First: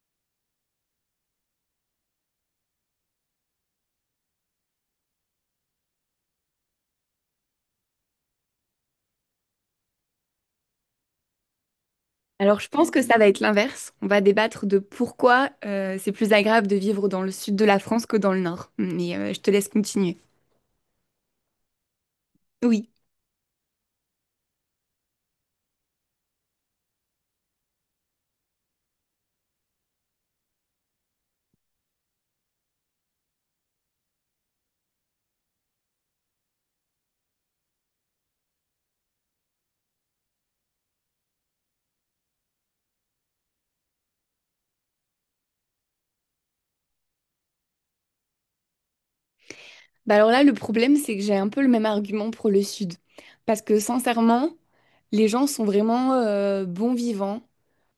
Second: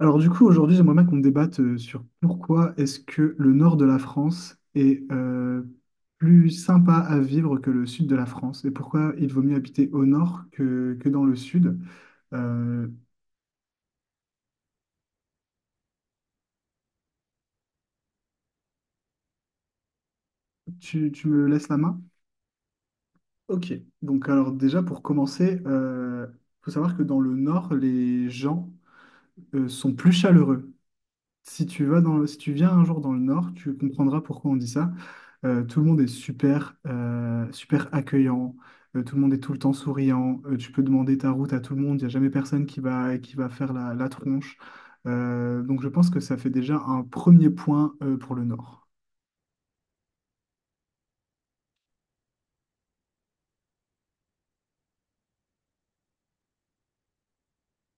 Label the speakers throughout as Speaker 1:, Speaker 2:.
Speaker 1: Alors du coup, aujourd'hui, j'aimerais bien qu'on débatte sur pourquoi est-ce que le nord de la France est plus sympa à vivre que le sud de la France et pourquoi il vaut mieux habiter au nord que dans le sud.
Speaker 2: Alors, je
Speaker 1: Euh,
Speaker 2: pense que ça va être l'inverse. On va débattre de pourquoi c'est plus agréable de vivre dans le sud de la France que dans le nord. Mais je te laisse continuer.
Speaker 1: tu me laisses la main?
Speaker 2: Oui.
Speaker 1: Ok, donc alors déjà pour commencer, il faut savoir que dans le nord, les gens sont plus chaleureux. Si tu vas dans le- Si tu viens un jour dans le Nord, tu comprendras pourquoi on dit ça. Tout le monde est super, super accueillant. Tout le monde est tout le temps souriant. Tu peux demander ta route à tout le monde. Il n'y a jamais personne qui va faire la tronche. Donc je pense que ça fait déjà un premier point, pour le Nord.
Speaker 2: Bah alors là, le problème, c'est que j'ai un peu le même argument pour le sud. Parce que sincèrement, les gens sont vraiment bons vivants,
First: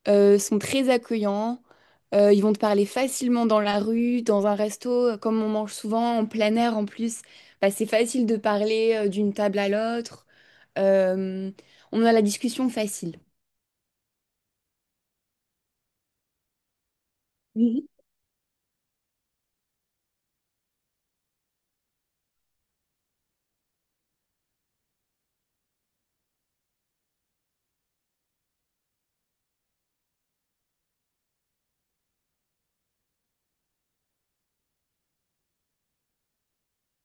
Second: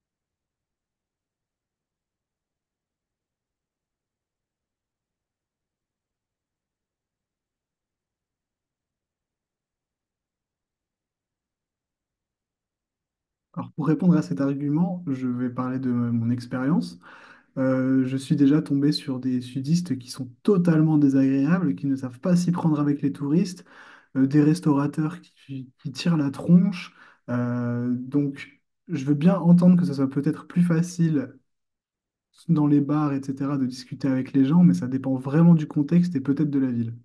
Speaker 2: sont très accueillants, ils vont te parler facilement dans la rue, dans un resto, comme on mange souvent en plein air en plus. Bah, c'est facile de parler d'une table à l'autre. Euh, on a la discussion facile.
Speaker 1: Alors pour répondre à cet argument, je vais parler de mon expérience. Je suis déjà tombé sur des sudistes qui sont totalement désagréables, qui ne savent pas s'y prendre avec les touristes, des restaurateurs qui tirent la tronche. Donc, je veux bien entendre que ce soit peut-être plus facile dans les bars, etc., de discuter avec les gens, mais ça dépend vraiment du contexte et peut-être de la ville.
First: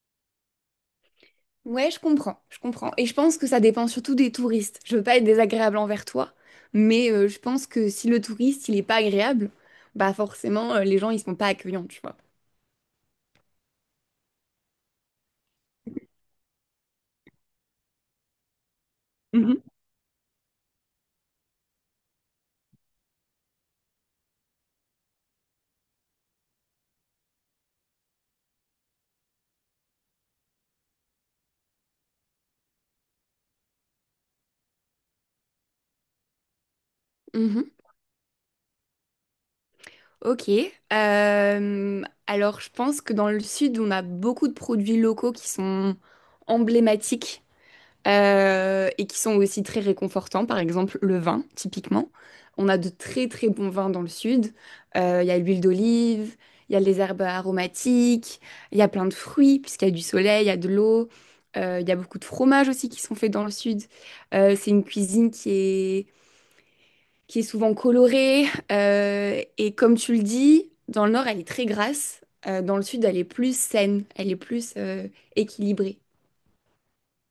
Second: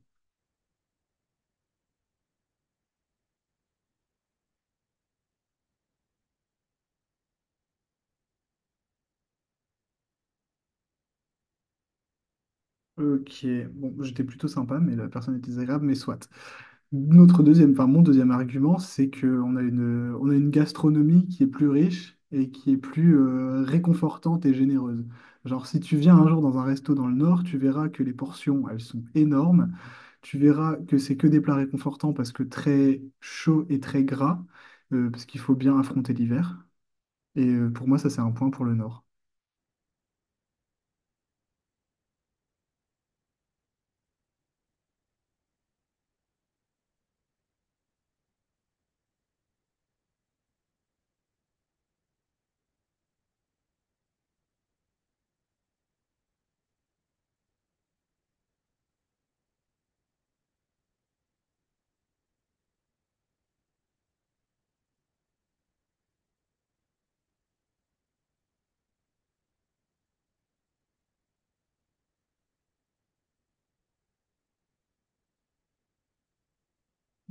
Speaker 2: Ouais, je comprends, je comprends. Et je pense que ça dépend surtout des touristes. Je veux pas être désagréable envers toi, mais je pense que si le touriste, il est pas agréable, bah forcément, les gens, ils sont pas accueillants, tu vois.
Speaker 1: Ok, bon, j'étais plutôt sympa, mais la personne était désagréable, mais soit. Notre deuxième, enfin mon deuxième argument, c'est qu'on a une gastronomie qui est plus riche et qui est plus réconfortante et généreuse. Genre, si tu viens un jour dans un resto dans le Nord, tu verras que les portions, elles sont énormes. Tu verras que c'est que des plats réconfortants parce que très chaud et très gras, parce qu'il faut bien affronter l'hiver. Et
Speaker 2: Mhm.
Speaker 1: pour moi, ça, c'est un point pour le Nord.
Speaker 2: Ok. Euh, alors, je pense que dans le sud, on a beaucoup de produits locaux qui sont emblématiques. Et qui sont aussi très réconfortants. Par exemple, le vin, typiquement. On a de très très bons vins dans le sud. Il y a l'huile d'olive, il y a les herbes aromatiques, il y a plein de fruits, puisqu'il y a du soleil, il y a de l'eau. Il y a beaucoup de fromages aussi qui sont faits dans le sud. C'est une cuisine qui est souvent colorée. Et comme tu le dis, dans le nord, elle est très grasse. Dans le sud, elle est plus saine, elle est plus équilibrée.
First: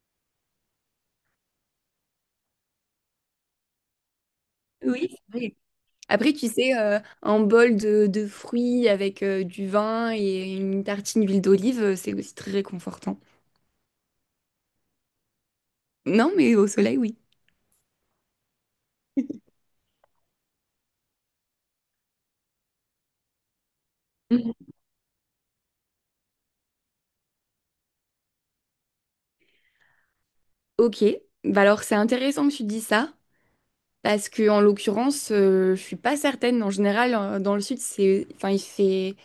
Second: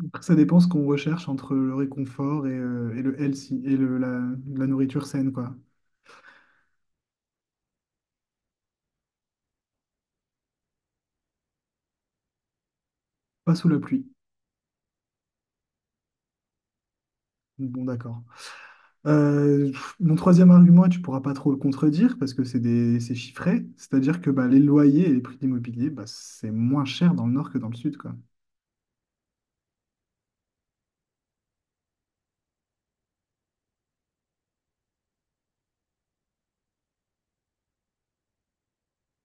Speaker 1: Après, ça dépend ce qu'on recherche entre le réconfort et le healthy, et la nourriture
Speaker 2: Oui.
Speaker 1: saine, quoi.
Speaker 2: Après, tu sais, un bol de fruits avec du vin et une tartine d'huile d'olive, c'est aussi très réconfortant.
Speaker 1: Pas sous la pluie.
Speaker 2: Non, mais au soleil, oui.
Speaker 1: Bon, d'accord. Euh, Mon troisième argument, et tu pourras pas trop le contredire parce que c'est chiffré, c'est-à-dire que bah,
Speaker 2: Mhm.
Speaker 1: les loyers et les prix de l'immobilier, bah, c'est moins cher dans le nord que dans le sud, quoi.
Speaker 2: Ok, bah alors c'est intéressant que tu dis ça, parce que en l'occurrence, je suis pas certaine. En général, dans le sud, c'est, enfin, il fait,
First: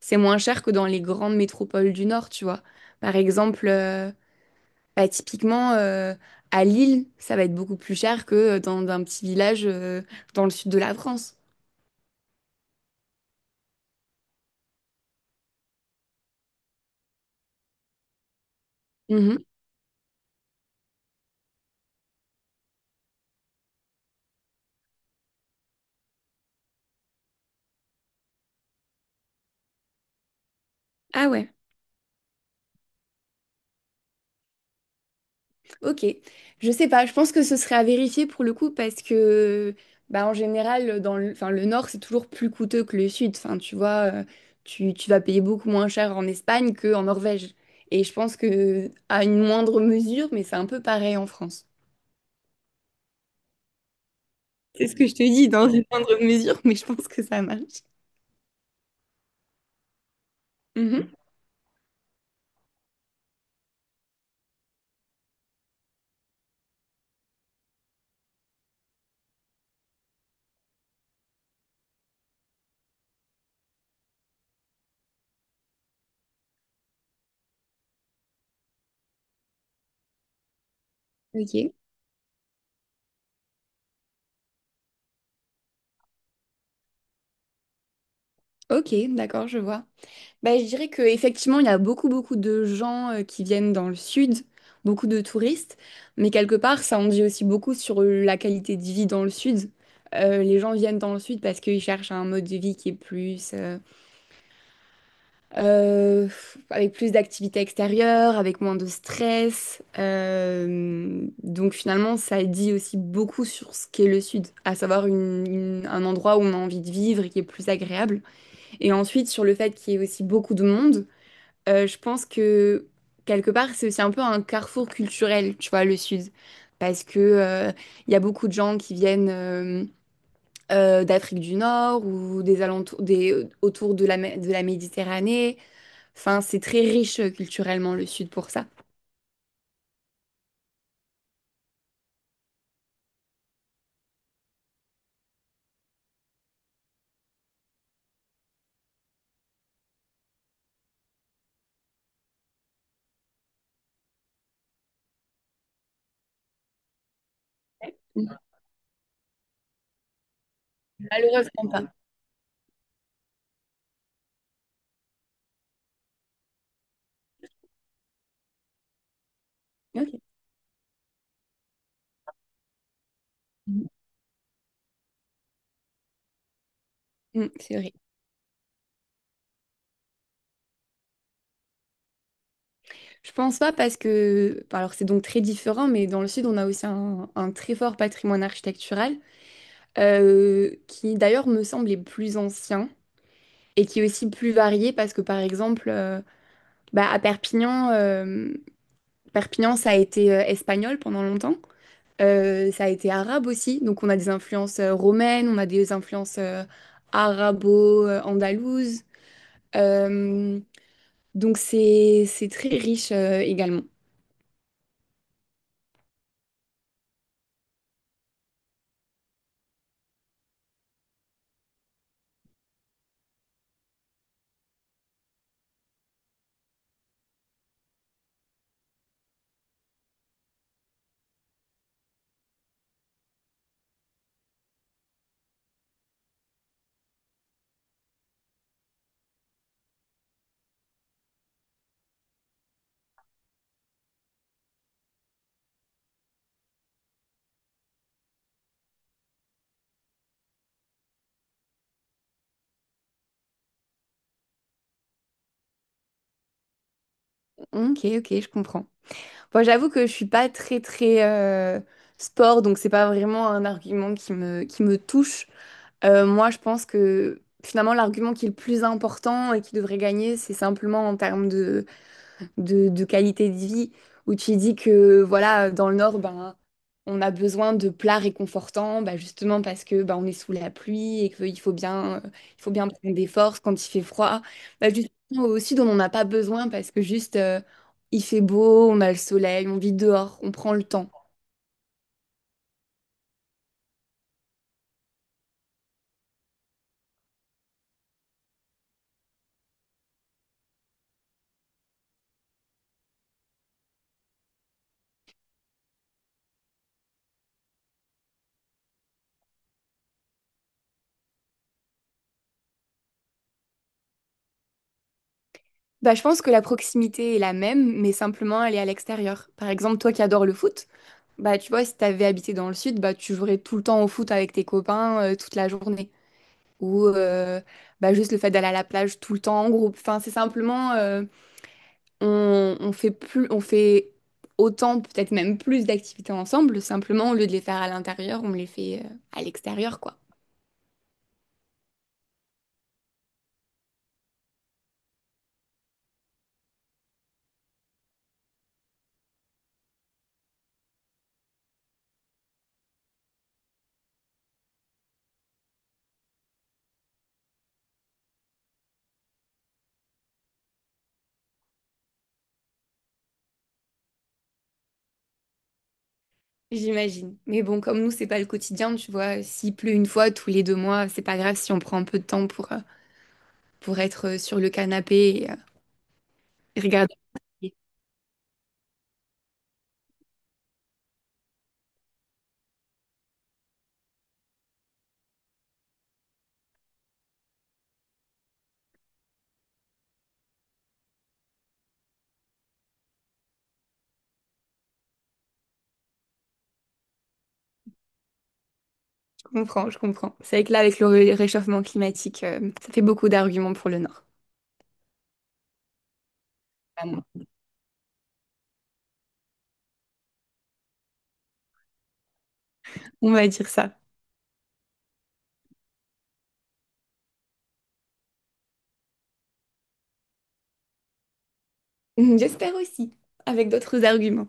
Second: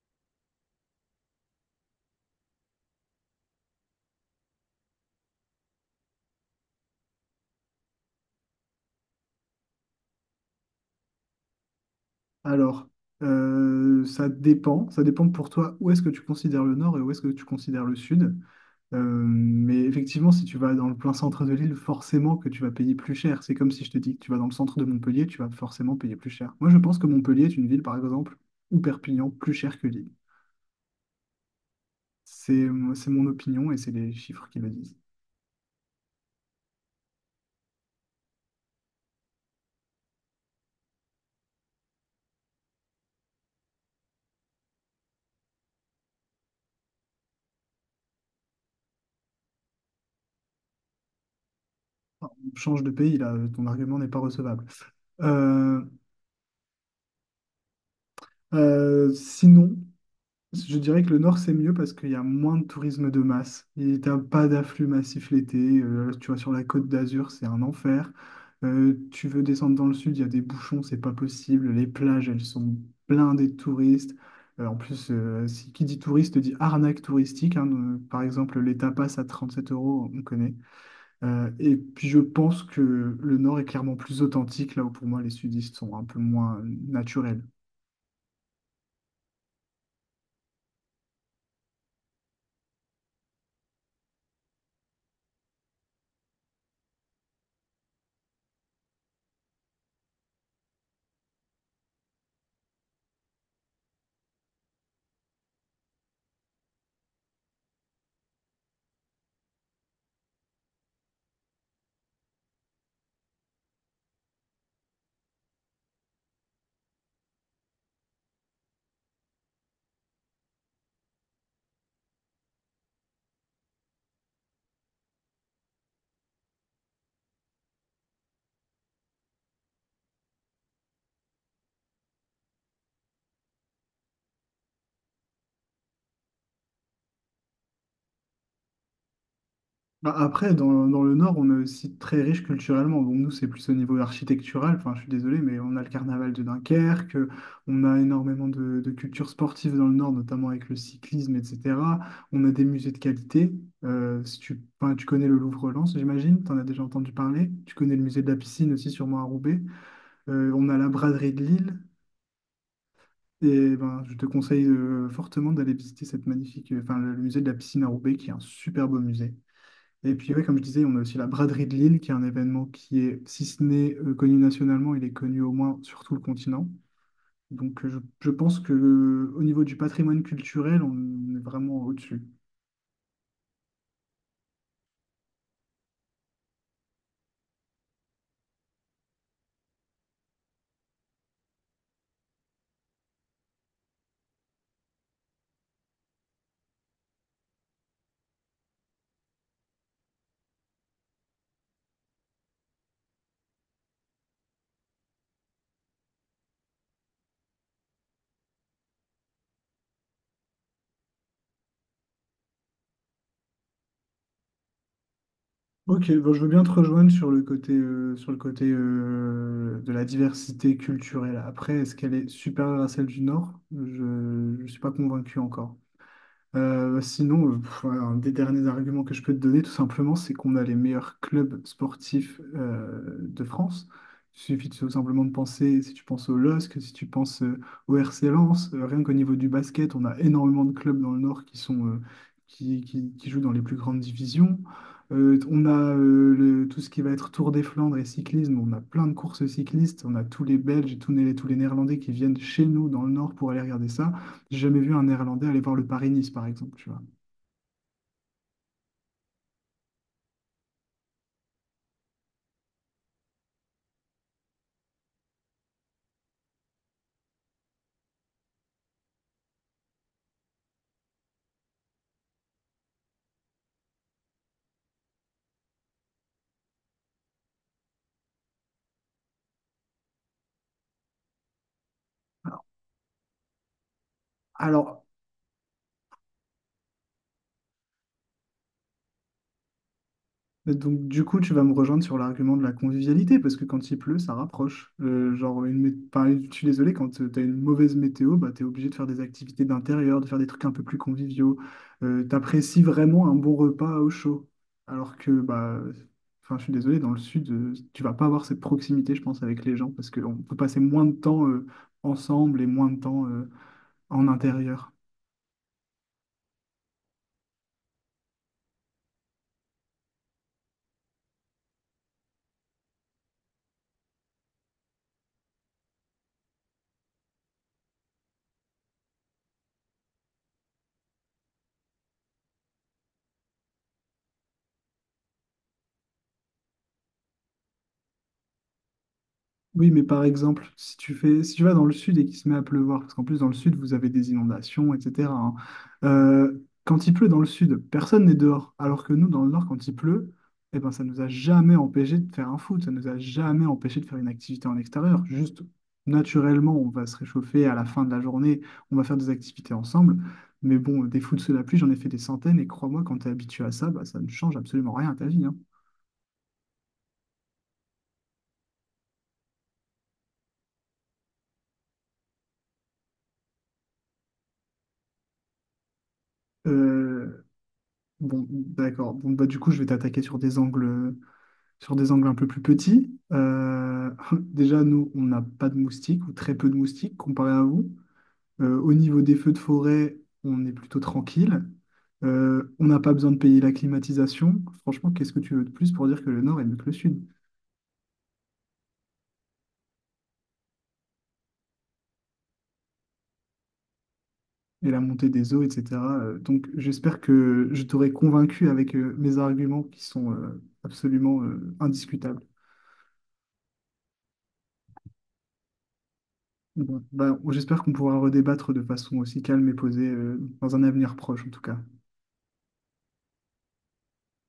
Speaker 2: c'est moins cher que dans les grandes métropoles du nord, tu vois. Par exemple, bah, typiquement à Lille, ça va être beaucoup plus cher que dans un petit village dans le sud de la France.
Speaker 1: Alors, ça dépend pour toi où est-ce que tu considères le nord et où est-ce que tu considères le sud.
Speaker 2: Mhm.
Speaker 1: Mais effectivement, si tu vas dans le plein centre de l'île, forcément que tu vas payer plus cher. C'est comme si je te dis que tu vas dans le centre de Montpellier, tu vas forcément payer plus cher. Moi, je pense que Montpellier est une ville, par exemple, ou Perpignan, plus chère que Lille.
Speaker 2: Ah ouais.
Speaker 1: C'est, c'est mon opinion et c'est les chiffres qui le disent.
Speaker 2: Ok, je sais pas, je pense que ce serait à vérifier pour le coup parce que bah, en général dans le, enfin, le nord c'est toujours plus coûteux que le sud, enfin tu vois, tu vas payer beaucoup moins cher en Espagne qu'en Norvège. Et je pense que à une moindre mesure, mais c'est un peu pareil en France.
Speaker 1: Change de pays, là, ton argument n'est pas recevable.
Speaker 2: C'est ce que je te dis, dans
Speaker 1: Euh,
Speaker 2: une moindre mesure, mais je pense que ça marche.
Speaker 1: sinon, je dirais que
Speaker 2: Mhm.
Speaker 1: le nord, c'est mieux parce qu'il y a moins de tourisme de masse. Il t'as pas d'afflux massif l'été. Tu vois, sur la côte d'Azur, c'est un enfer. Tu veux descendre dans le sud, il y a des bouchons, c'est pas possible. Les plages, elles sont blindées de touristes. En plus, si, qui dit touriste dit arnaque touristique, hein. Par exemple, les tapas à 37 euros, on connaît.
Speaker 2: Ok,
Speaker 1: Et puis je pense que le Nord est clairement plus authentique, là où pour moi les sudistes sont un peu moins naturels.
Speaker 2: ok, d'accord, je vois. Bah, je dirais qu'effectivement, il y a beaucoup, beaucoup de gens qui viennent dans le sud, beaucoup de touristes, mais quelque part, ça en dit aussi beaucoup sur la qualité de vie dans le sud. Les gens viennent dans le sud parce qu'ils cherchent un mode de vie qui est plus, euh, avec plus d'activités extérieures, avec moins de stress. Donc finalement, ça dit aussi beaucoup sur ce qu'est le sud, à savoir un endroit où on a envie de vivre et qui est plus agréable. Et ensuite, sur le fait qu'il y ait aussi beaucoup de monde. Je pense que quelque part, c'est aussi un peu un carrefour culturel, tu vois, le Sud. Parce que, il y a beaucoup de gens qui viennent d'Afrique du Nord ou des alentours, autour de la, de la Méditerranée. Enfin, c'est très riche culturellement, le Sud, pour ça.
Speaker 1: Bah, après, dans le Nord, on est aussi très riche culturellement. Bon, nous, c'est plus au niveau architectural, enfin, je suis désolé, mais on a le carnaval de Dunkerque, on a énormément de culture sportive dans le Nord, notamment avec le cyclisme, etc. On a des musées de qualité. Si tu, enfin, Tu connais le Louvre-Lens, j'imagine, tu en as déjà entendu parler. Tu connais le musée de la piscine aussi, sûrement à Roubaix. On a la braderie de
Speaker 2: Malheureusement
Speaker 1: Lille.
Speaker 2: pas.
Speaker 1: Et ben, je te conseille fortement d'aller visiter cette magnifique, le musée de la piscine à Roubaix, qui est un super beau musée.
Speaker 2: Ok.
Speaker 1: Et puis, ouais, comme je disais, on a aussi la braderie de Lille, qui est un événement qui est, si ce n'est connu nationalement, il est connu au moins sur tout le continent.
Speaker 2: Mm, c'est
Speaker 1: Donc,
Speaker 2: vrai.
Speaker 1: je pense que au niveau du patrimoine culturel, on est vraiment au-dessus.
Speaker 2: Je pense pas parce que, bon, alors c'est donc très différent, mais dans le sud, on a aussi un très fort patrimoine architectural. Qui d'ailleurs me semble est plus ancien et qui est aussi plus varié parce que par exemple bah, à Perpignan, Perpignan ça a été espagnol pendant longtemps. Ça a été arabe aussi, donc on a des influences romaines, on a des influences arabo-andalouses. Euh, donc c'est très riche également.
Speaker 1: Ok, bon, je veux bien te rejoindre sur le côté, de la diversité culturelle. Après, est-ce qu'elle est supérieure à celle du Nord? Je ne suis pas convaincu encore. Sinon, voilà, un des derniers arguments que je peux te donner, tout simplement, c'est qu'on a les meilleurs clubs sportifs de France. Tout simplement de penser, si tu penses au LOSC, si tu penses au RC Lens, rien qu'au niveau du basket, on a énormément de clubs dans le Nord qui sont, qui jouent dans les plus grandes divisions. Tout ce qui va être Tour des Flandres et cyclisme, on a plein de courses cyclistes, on a tous les Belges et tous les Néerlandais qui viennent chez nous dans le Nord pour aller regarder ça. J'ai jamais vu un Néerlandais aller voir le Paris-Nice, par exemple, tu vois.
Speaker 2: Ok, ok, je comprends. Bon, j'avoue que je suis pas très très sport, donc c'est pas vraiment un argument qui me touche. Moi, je pense que finalement, l'argument qui est le plus important et qui devrait gagner, c'est simplement en termes de qualité de vie, où tu dis que voilà, dans le Nord, ben, on a besoin de plats réconfortants, ben justement parce que ben, on est sous la pluie et qu'il faut bien, il
Speaker 1: Alors,
Speaker 2: faut bien prendre des forces quand il fait froid. Ben
Speaker 1: alors,
Speaker 2: justement, au Sud, on n'en a pas besoin parce que juste, il fait beau, on a le soleil, on vit dehors, on prend le
Speaker 1: donc
Speaker 2: temps.
Speaker 1: du coup, tu vas me rejoindre sur l'argument de la convivialité, parce que quand il pleut, ça rapproche. Genre, je suis désolé, quand tu as une mauvaise météo, bah, tu es obligé de faire des activités d'intérieur, de faire des trucs un peu plus conviviaux. T'apprécies vraiment un bon repas au chaud. Alors que, bah, enfin, je suis désolé, dans le sud, tu vas pas avoir cette proximité, je pense, avec les gens, parce qu'on peut passer moins de temps ensemble et moins de temps en intérieur.
Speaker 2: Bah, je pense que la proximité est la même, mais simplement elle est à l'extérieur. Par exemple, toi qui adores le foot, bah, tu vois, si t'avais habité dans le sud, bah, tu jouerais tout le temps au foot avec tes copains toute la journée. Ou bah, juste le fait d'aller à la plage tout le temps en groupe. Enfin, c'est simplement, on fait plus, on fait autant, peut-être même plus d'activités ensemble. Simplement, au lieu de les faire à l'intérieur, on les fait à
Speaker 1: Oui,
Speaker 2: l'extérieur,
Speaker 1: mais
Speaker 2: quoi.
Speaker 1: par exemple, si tu vas dans le sud et qu'il se met à pleuvoir, parce qu'en plus dans le sud, vous avez des inondations, etc., hein, quand il pleut dans le sud, personne n'est dehors. Alors que nous, dans le nord, quand il pleut, eh ben, ça nous a jamais empêché de faire un foot, ça nous a jamais empêché de faire une activité en extérieur. Juste, naturellement, on va se réchauffer à la fin de la journée, on va faire des activités ensemble. Mais bon, des foot sous la pluie, j'en ai fait des centaines, et crois-moi, quand tu es habitué à ça, bah, ça ne change absolument rien à ta vie, hein.
Speaker 2: J'imagine. Mais bon, comme nous, c'est pas le quotidien, tu vois. S'il pleut une fois tous les deux mois, c'est pas grave si on prend un peu de temps pour être sur le canapé et, euh, et regarder.
Speaker 1: Euh,
Speaker 2: Je
Speaker 1: Bon, d'accord. Bon, bah, du coup, je vais t'attaquer sur des angles un peu plus petits. Déjà, nous, on n'a pas de moustiques ou très peu de moustiques comparé à vous. Au niveau des feux de forêt, on est plutôt tranquille. On n'a pas besoin de payer la climatisation. Franchement, qu'est-ce que tu veux de plus pour dire que le nord est mieux que le sud?
Speaker 2: comprends, je comprends. C'est vrai que là, avec le réchauffement climatique, ça fait beaucoup d'arguments pour le Nord.
Speaker 1: Et la montée des eaux, etc. Donc, j'espère
Speaker 2: Vraiment.
Speaker 1: que je t'aurai convaincu avec mes arguments qui sont absolument indiscutables.
Speaker 2: On va dire ça.
Speaker 1: Bon, bah, j'espère qu'on pourra redébattre de façon aussi calme et posée, dans un avenir proche en tout cas.
Speaker 2: J'espère aussi, avec d'autres arguments.